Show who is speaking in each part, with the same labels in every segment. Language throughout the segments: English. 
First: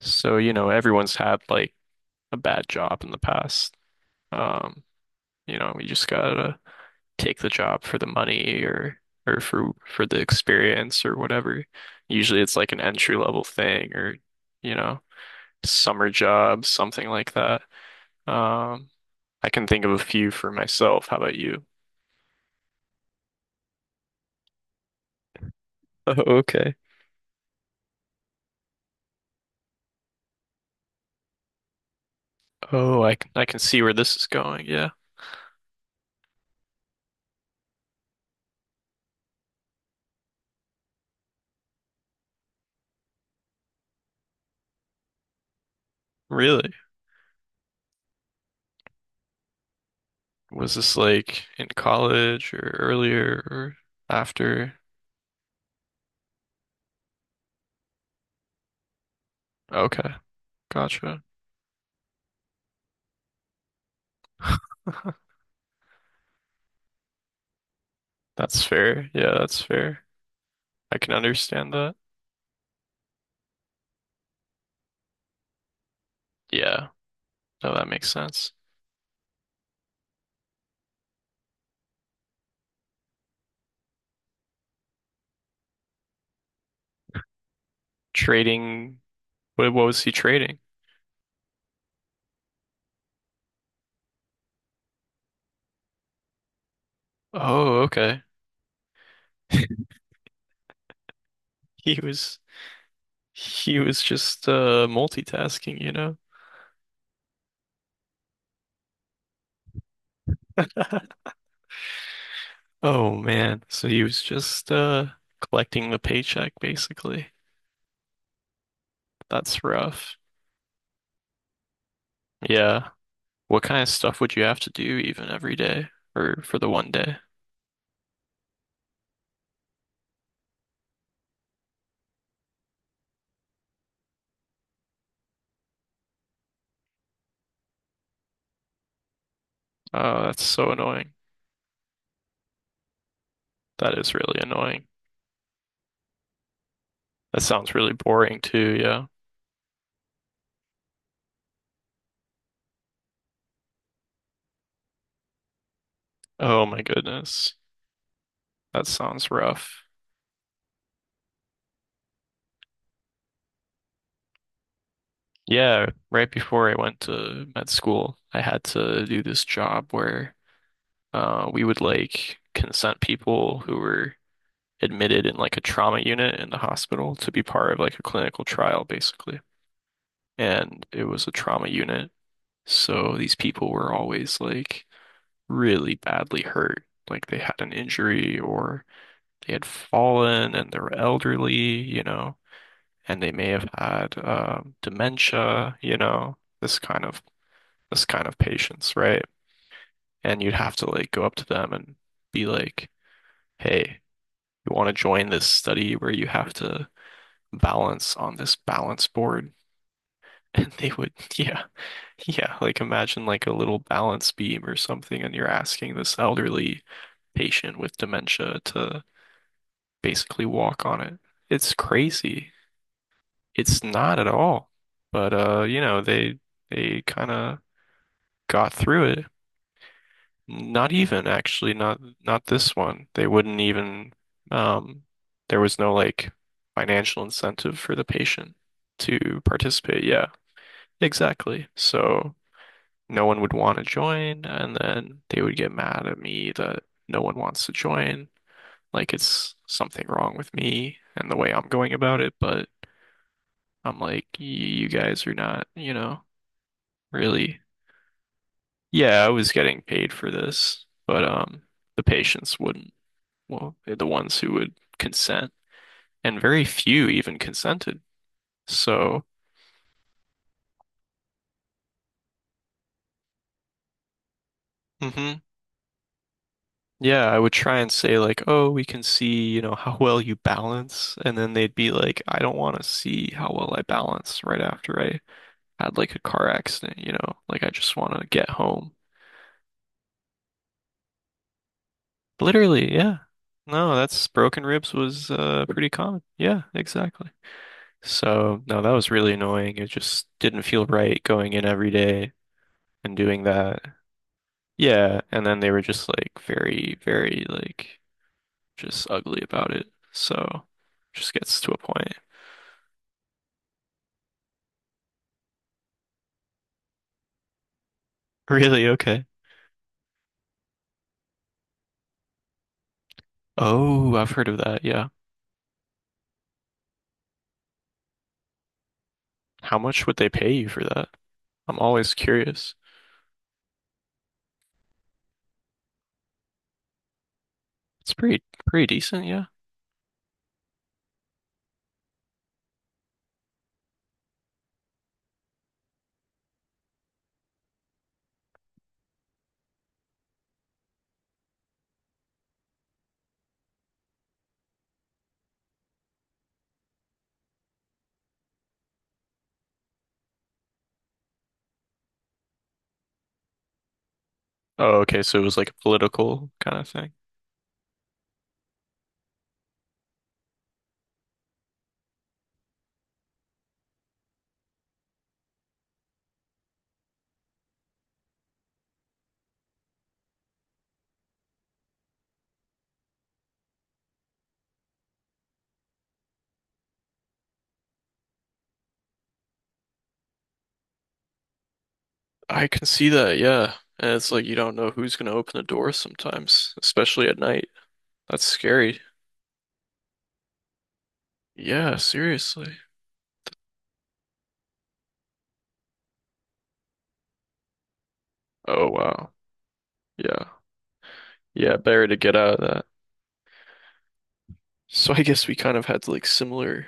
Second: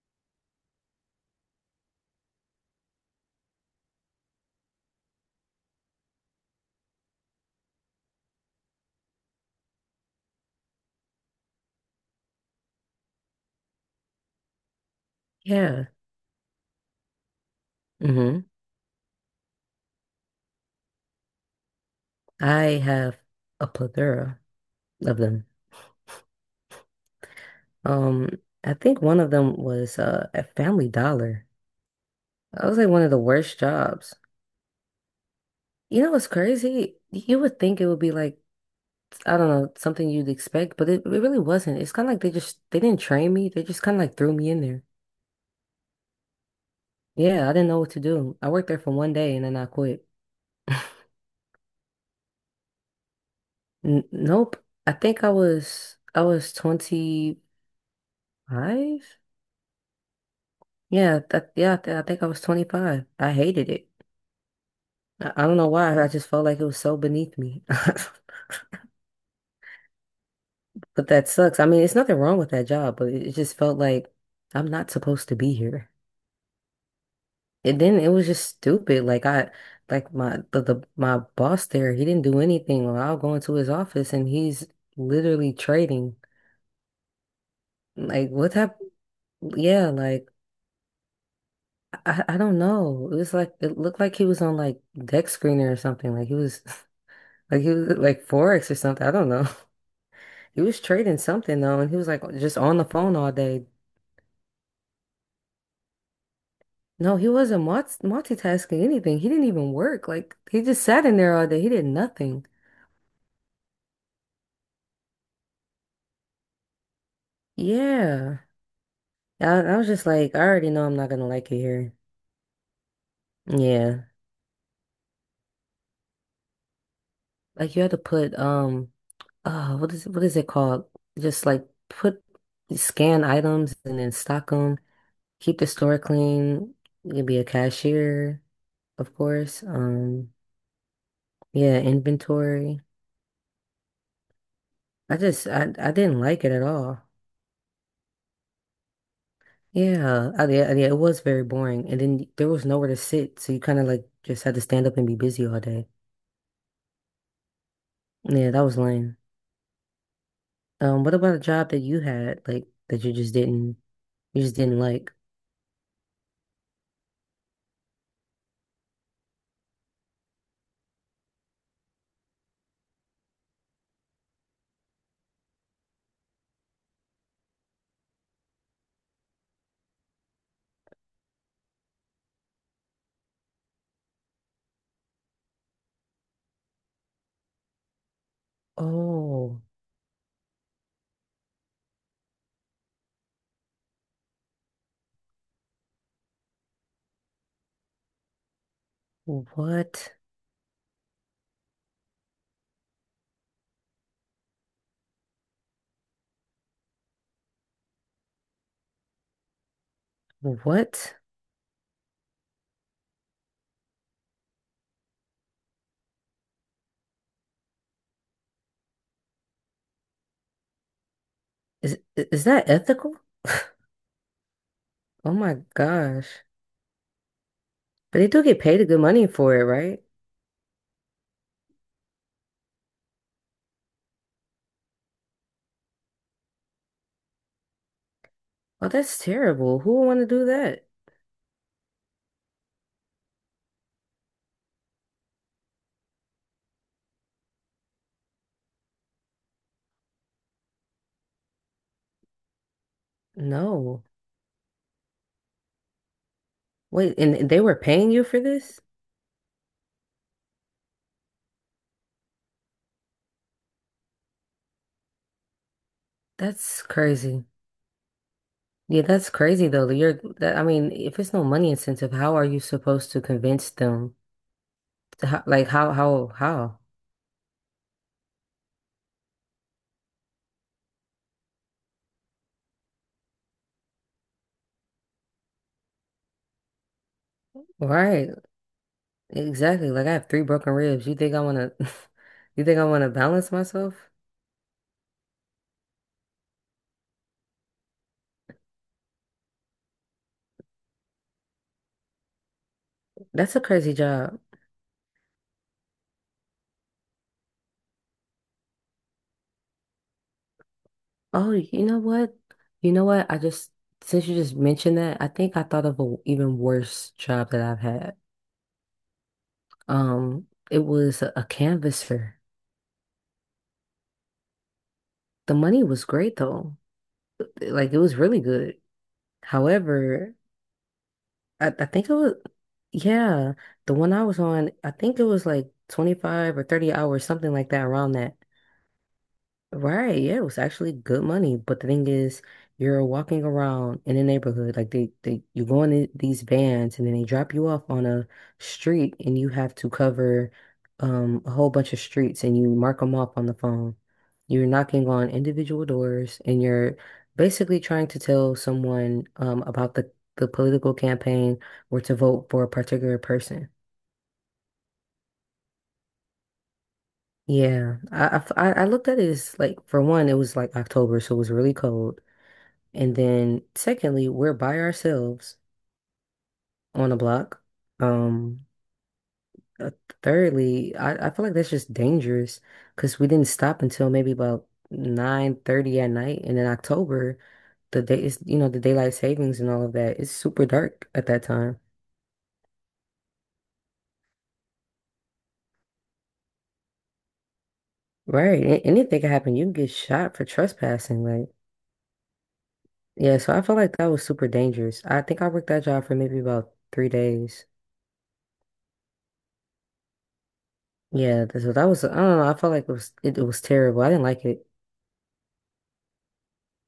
Speaker 1: So, everyone's had like a bad job in the past. Um, you just gotta take the job for the money or for the experience or whatever. Usually it's like an entry level thing or, you know,
Speaker 2: Yeah.
Speaker 1: summer job, something like that.
Speaker 2: hmm
Speaker 1: Um, I can think of a few for myself. How about you?
Speaker 2: I have a plethora of them.
Speaker 1: Oh, okay.
Speaker 2: Um, I think one of them was at Family Dollar. That was like one
Speaker 1: Oh,
Speaker 2: of the
Speaker 1: I can
Speaker 2: worst
Speaker 1: see where
Speaker 2: jobs.
Speaker 1: this is going. Yeah.
Speaker 2: You know what's crazy? You would think it would be like, I don't know, something you'd expect, but it really wasn't. It's kind of like they didn't train me. They just kind of like threw me in there.
Speaker 1: Really?
Speaker 2: Yeah, I didn't know what to do. I worked there for one day and then I quit.
Speaker 1: Was this like in college or earlier or
Speaker 2: N nope.
Speaker 1: after?
Speaker 2: I think I was 25.
Speaker 1: Okay.
Speaker 2: Yeah,
Speaker 1: Gotcha.
Speaker 2: that, yeah, I, th I think I was 25. I hated it. I don't know why. I just felt like it was so beneath me.
Speaker 1: That's fair. Yeah, that's fair. I
Speaker 2: But
Speaker 1: can
Speaker 2: that sucks. I
Speaker 1: understand
Speaker 2: mean, it's
Speaker 1: that.
Speaker 2: nothing wrong with that job, but it just felt like I'm not supposed to be here.
Speaker 1: Yeah. No,
Speaker 2: And
Speaker 1: that
Speaker 2: then it
Speaker 1: makes
Speaker 2: was just
Speaker 1: sense.
Speaker 2: stupid. Like my boss there, he didn't do anything. Well, I'll go into his office and he's literally trading. Like what type?
Speaker 1: Trading. What
Speaker 2: Yeah,
Speaker 1: was he
Speaker 2: like
Speaker 1: trading?
Speaker 2: I don't know. It was like it looked like he was on like deck screener or something. Like he was like he
Speaker 1: Oh,
Speaker 2: was
Speaker 1: okay.
Speaker 2: like Forex or something. I don't know. He was trading something though, and he
Speaker 1: He
Speaker 2: was like
Speaker 1: was
Speaker 2: just on the phone all day.
Speaker 1: he was just multitasking, you know?
Speaker 2: No, he wasn't multitasking anything. He didn't even work. Like he just sat in there all day. He did nothing.
Speaker 1: Oh man. So he was just collecting the paycheck basically.
Speaker 2: Yeah. I,
Speaker 1: That's
Speaker 2: I was just
Speaker 1: rough.
Speaker 2: like, I already know I'm not gonna like it here.
Speaker 1: Yeah. What kind of
Speaker 2: Yeah.
Speaker 1: stuff would you have to do even every day or for the one day?
Speaker 2: Like you had to put what is it called? Just like put scan items and then stock them, keep the store clean, you can be a cashier, of course.
Speaker 1: Oh, that's so annoying.
Speaker 2: Yeah, inventory.
Speaker 1: That is really annoying.
Speaker 2: I just I didn't like it at all.
Speaker 1: That sounds really boring too, yeah.
Speaker 2: Yeah, it was very boring. And then there was nowhere to sit, so you kind of like just had to stand up and be busy all day.
Speaker 1: Oh my goodness.
Speaker 2: Yeah, that was
Speaker 1: That
Speaker 2: lame.
Speaker 1: sounds rough.
Speaker 2: What about a job that you had, like that you just didn't like?
Speaker 1: Yeah, right before I went to med school, I had to do this job where we would like consent people who were admitted in like a trauma unit in the hospital to be part of like a clinical trial, basically. And it was a trauma unit. So these people were always like really badly hurt. Like they had an injury or they
Speaker 2: Oh,
Speaker 1: had fallen and they were elderly, you know, and they may have had dementia, you know, this kind of patients, right?
Speaker 2: what?
Speaker 1: And you'd have to like go up to them and be like, "Hey, you want to join this study where you have to balance on this balance board?" And they would,
Speaker 2: What?
Speaker 1: yeah, yeah, like imagine like a little balance beam or something, and you're asking this elderly patient with dementia to basically walk on it. It's
Speaker 2: Is
Speaker 1: crazy.
Speaker 2: that ethical?
Speaker 1: It's not at all.
Speaker 2: Oh
Speaker 1: But
Speaker 2: my
Speaker 1: you know,
Speaker 2: gosh.
Speaker 1: they kind of
Speaker 2: But they do get
Speaker 1: got
Speaker 2: paid a good
Speaker 1: through it.
Speaker 2: money for it, right?
Speaker 1: Not even actually, not this one. They wouldn't even um there was no like financial incentive for the patient
Speaker 2: Oh, that's
Speaker 1: to
Speaker 2: terrible. Who
Speaker 1: participate.
Speaker 2: would want to
Speaker 1: Yeah,
Speaker 2: do that?
Speaker 1: exactly. So no one would want to join and then they would get mad at me that no one wants to join. Like it's something wrong with me and the way I'm going about it, but I'm
Speaker 2: No.
Speaker 1: like, y you guys are not, you know,
Speaker 2: Wait, and
Speaker 1: really.
Speaker 2: they were paying you for this?
Speaker 1: Yeah, I was getting paid for this, but the patients wouldn't. Well, they're the ones who would consent, and very
Speaker 2: That's
Speaker 1: few even
Speaker 2: crazy.
Speaker 1: consented.
Speaker 2: Yeah,
Speaker 1: So,
Speaker 2: that's crazy though. That You're that I mean, if it's no money incentive, how are you supposed to convince them? To,
Speaker 1: hmm
Speaker 2: how, like how how?
Speaker 1: yeah, I would try and say like, "Oh, we can see, you know, how well you balance," and then they'd be like, "I don't want to see how well I balance right after I had like a car accident, you know, like I just want to
Speaker 2: Right.
Speaker 1: get home."
Speaker 2: Exactly. Like I have three broken ribs. You think I wanna you think I
Speaker 1: Literally,
Speaker 2: wanna
Speaker 1: yeah.
Speaker 2: balance
Speaker 1: No,
Speaker 2: myself?
Speaker 1: that's broken ribs was pretty common. Yeah, exactly. So, no, that was really annoying. It just didn't feel right going in every day and doing
Speaker 2: That's a
Speaker 1: that.
Speaker 2: crazy job.
Speaker 1: Yeah, and then they were just like very, very like just ugly about it. So, just
Speaker 2: Oh,
Speaker 1: gets to a
Speaker 2: you know
Speaker 1: point.
Speaker 2: what? You know what? I just Since you just mentioned that, I think I thought of a even worse job that I've had.
Speaker 1: Really? Okay.
Speaker 2: It was a canvasser.
Speaker 1: Oh, I've heard of that. Yeah.
Speaker 2: The money was great though. Like it was really good.
Speaker 1: How much would they
Speaker 2: However,
Speaker 1: pay you for that? I'm
Speaker 2: I think
Speaker 1: always
Speaker 2: it was,
Speaker 1: curious.
Speaker 2: yeah, the one I was on, I think it was like 25 or 30 hours, something like that,
Speaker 1: It's
Speaker 2: around that.
Speaker 1: pretty decent, yeah.
Speaker 2: Right, yeah, it was actually good money, but the thing is, you're walking around in the neighborhood, like you go in these vans, and then they drop you off on a street, and you have to cover, a whole bunch of streets, and you mark them off on the phone. You're knocking on individual doors, and you're basically trying to tell someone, about the political campaign or to vote for a particular person.
Speaker 1: Oh, okay, so it was like a political kind of thing.
Speaker 2: Yeah, I looked at it as like for one, it was like October, so it was really cold. And then secondly, we're by ourselves on a block. Um, uh, Thirdly, I feel like that's just dangerous because we didn't stop until maybe about 9:30 at night. And in October, the day is, the daylight savings and all of that. It's super dark at that time.
Speaker 1: I can see that, yeah. And it's like you don't know who's gonna open the door sometimes, especially at night. That's
Speaker 2: Right.
Speaker 1: scary.
Speaker 2: Anything can happen. You can get shot for trespassing. Like,
Speaker 1: Yeah, seriously.
Speaker 2: yeah, so I felt like that was super dangerous. I think I worked that job for maybe about 3 days.
Speaker 1: Oh wow. Yeah.
Speaker 2: Yeah, so
Speaker 1: Yeah,
Speaker 2: that was,
Speaker 1: better
Speaker 2: I
Speaker 1: to get
Speaker 2: don't know, I
Speaker 1: out of
Speaker 2: felt
Speaker 1: that.
Speaker 2: like it was terrible. I didn't like it.
Speaker 1: So I guess we kind of had like similar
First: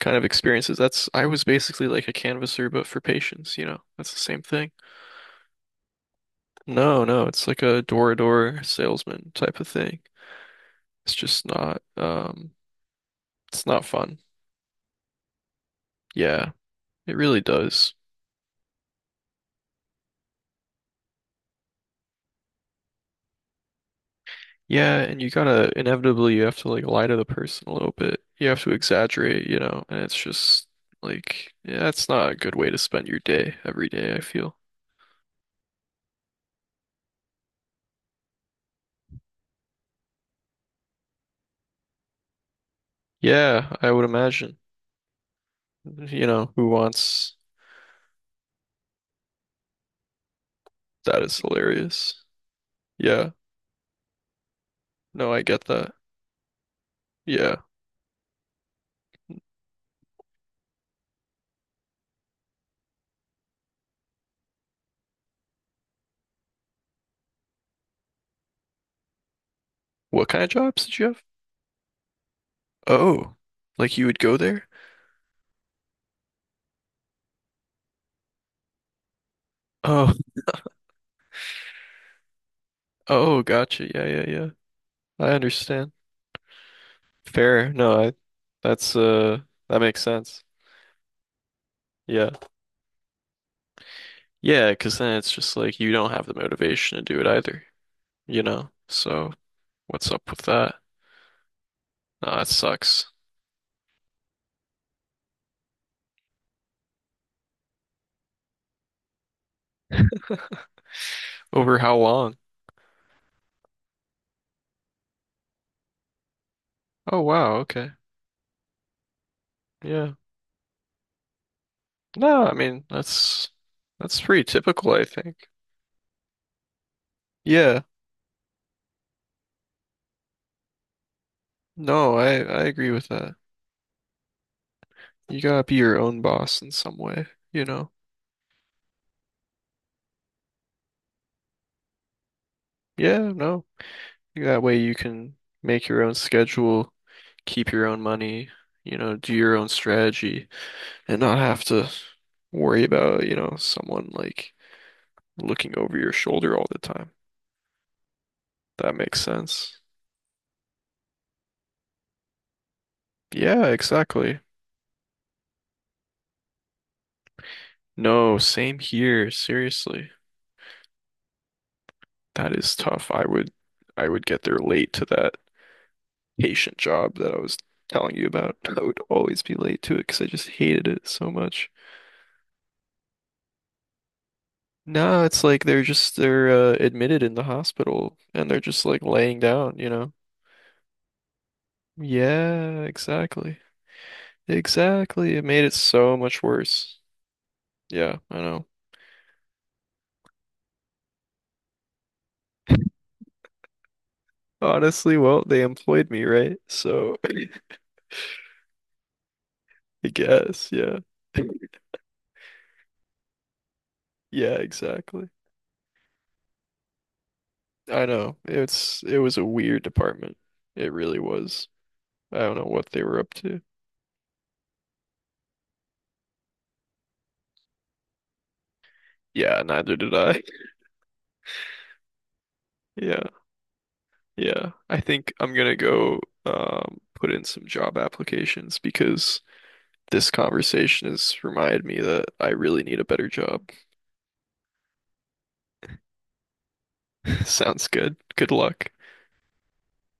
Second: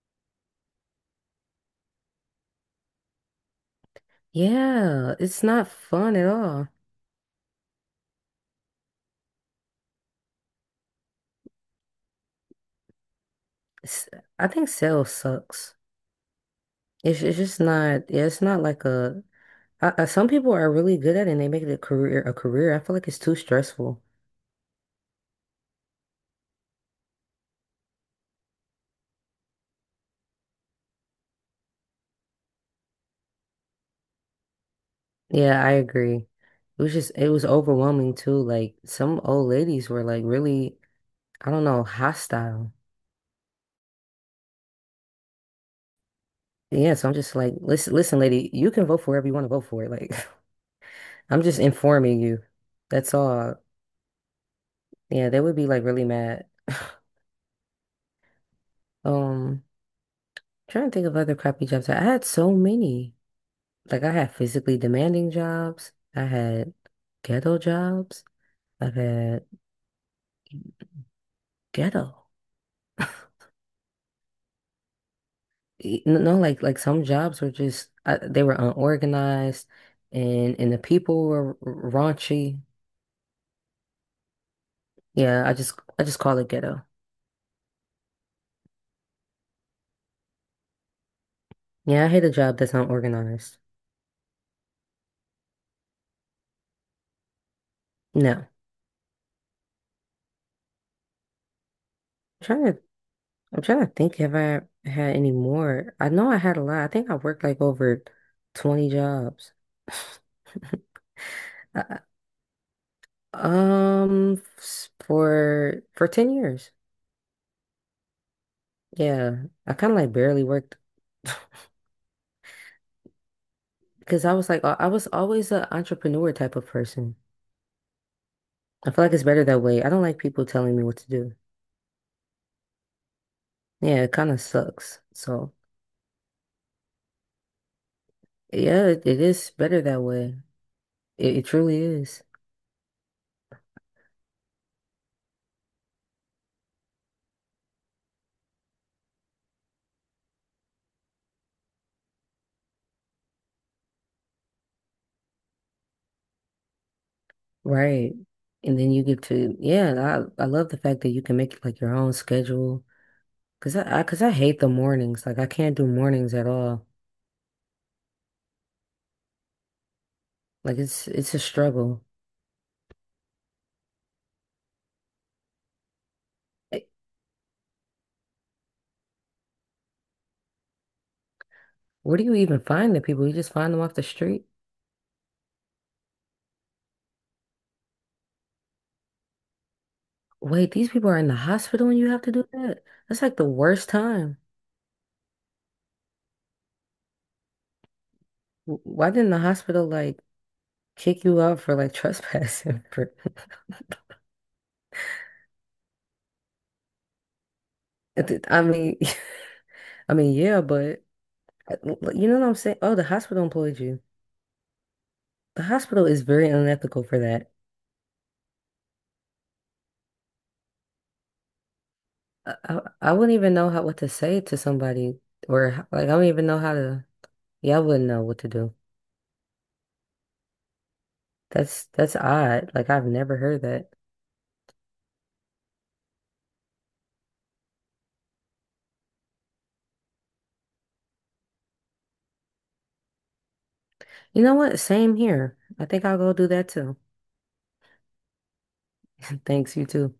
Speaker 1: kind of experiences. That's I was basically like a canvasser but for patients, you know. That's the same thing.
Speaker 2: Yeah, it's not fun at all.
Speaker 1: No, no, it's like a door-to-door salesman type of thing. It's just not it's not
Speaker 2: S
Speaker 1: fun.
Speaker 2: I think sales sucks.
Speaker 1: Yeah, it
Speaker 2: It's
Speaker 1: really
Speaker 2: just
Speaker 1: does.
Speaker 2: not. Yeah, it's not like a. Some people are really good at it and they make it a career. A career. I feel like it's too stressful.
Speaker 1: Yeah, and you gotta inevitably you have to like lie to the person a little bit. You have to exaggerate, you know, and it's just like yeah, that's not a good way to spend your day every day, I feel.
Speaker 2: Yeah, I agree. It was overwhelming too. Like some old ladies were like really, I don't know, hostile.
Speaker 1: Yeah, I would imagine. You know, who
Speaker 2: Yeah, so I'm
Speaker 1: wants
Speaker 2: just like, listen, listen, lady, you can vote for whoever you want to vote for. Like
Speaker 1: that is
Speaker 2: I'm just informing
Speaker 1: hilarious.
Speaker 2: you. That's
Speaker 1: Yeah.
Speaker 2: all. Yeah,
Speaker 1: No, I
Speaker 2: they would
Speaker 1: get
Speaker 2: be like
Speaker 1: that.
Speaker 2: really mad.
Speaker 1: Yeah.
Speaker 2: Um. Trying to think of other crappy jobs. I had so many. Like I had physically demanding jobs. I had ghetto jobs. I've had
Speaker 1: What kind of jobs did you have?
Speaker 2: ghetto.
Speaker 1: Oh, like you would go there?
Speaker 2: No, no, like some jobs were just they were unorganized,
Speaker 1: Oh,
Speaker 2: and the people were raunchy.
Speaker 1: oh, gotcha. Yeah, yeah, yeah. I
Speaker 2: Yeah, I just
Speaker 1: understand.
Speaker 2: I just call it ghetto.
Speaker 1: Fair. No, I that's that makes sense.
Speaker 2: Yeah, I hate
Speaker 1: Yeah.
Speaker 2: a job that's unorganized.
Speaker 1: Yeah, because then it's just like you don't have the motivation to do it either,
Speaker 2: No,
Speaker 1: you know? So what's up with that? Nah, that
Speaker 2: trying to
Speaker 1: sucks.
Speaker 2: I'm trying to think if I had any more. I know I had a lot. I think I worked like over 20 jobs.
Speaker 1: Over how
Speaker 2: I,
Speaker 1: long?
Speaker 2: S- for 10 years.
Speaker 1: Oh wow, okay.
Speaker 2: Yeah. I kind of
Speaker 1: Yeah.
Speaker 2: like barely worked
Speaker 1: No, I mean that's
Speaker 2: because I
Speaker 1: pretty
Speaker 2: was
Speaker 1: typical, I think.
Speaker 2: always an entrepreneur type of person.
Speaker 1: Yeah.
Speaker 2: I feel like it's better that way. I don't like people telling me what to do.
Speaker 1: No, I agree with that.
Speaker 2: Yeah, it kind of sucks.
Speaker 1: You
Speaker 2: So,
Speaker 1: gotta be your own boss in some way, you know?
Speaker 2: yeah, it is better that way. It truly is.
Speaker 1: Yeah, no. That way you can make your own schedule, keep your own money, you know, do your own strategy and not have to worry about, you know, someone like looking over your shoulder all the time.
Speaker 2: Right. And then
Speaker 1: That
Speaker 2: you
Speaker 1: makes
Speaker 2: get to,
Speaker 1: sense.
Speaker 2: yeah, and I love the fact that you can make like your own schedule
Speaker 1: Yeah,
Speaker 2: because I
Speaker 1: exactly.
Speaker 2: hate the mornings. Like I can't do mornings at all.
Speaker 1: No, same here. Seriously.
Speaker 2: Like it's a struggle.
Speaker 1: That is tough. I would get there late to that patient job that I was telling you about. I would always be late to it because I just hated it so much.
Speaker 2: Where do you even find the people? You just find them off the street?
Speaker 1: Nah, it's like they're admitted in the hospital and they're just like laying down, you know?
Speaker 2: Wait, these people are in the hospital and you have to do
Speaker 1: Yeah,
Speaker 2: that? That's like the
Speaker 1: exactly.
Speaker 2: worst time.
Speaker 1: Exactly. It made it so much worse. Yeah, I know.
Speaker 2: Why didn't the hospital like kick you out for like trespassing? For...
Speaker 1: Honestly, well, they employed me, right? So
Speaker 2: I mean,
Speaker 1: I
Speaker 2: I mean, yeah,
Speaker 1: guess, yeah.
Speaker 2: but you know what I'm saying? Oh, the hospital employed you.
Speaker 1: Yeah, exactly.
Speaker 2: The hospital is very unethical for that.
Speaker 1: I know. It was a weird department. It really was. I don't
Speaker 2: I,
Speaker 1: know
Speaker 2: I,
Speaker 1: what they
Speaker 2: I
Speaker 1: were up
Speaker 2: wouldn't even
Speaker 1: to.
Speaker 2: know how what to say to somebody or like I don't even know how to. Yeah, I wouldn't know what to do.
Speaker 1: Yeah, neither did I.
Speaker 2: That's odd. Like I've
Speaker 1: Yeah,
Speaker 2: never heard that.
Speaker 1: yeah. I think I'm gonna go put in some job applications because this conversation has reminded me that I really need a better job.
Speaker 2: You know what? Same here. I think I'll go do that too.
Speaker 1: Sounds good. Good luck.
Speaker 2: Thanks, you too.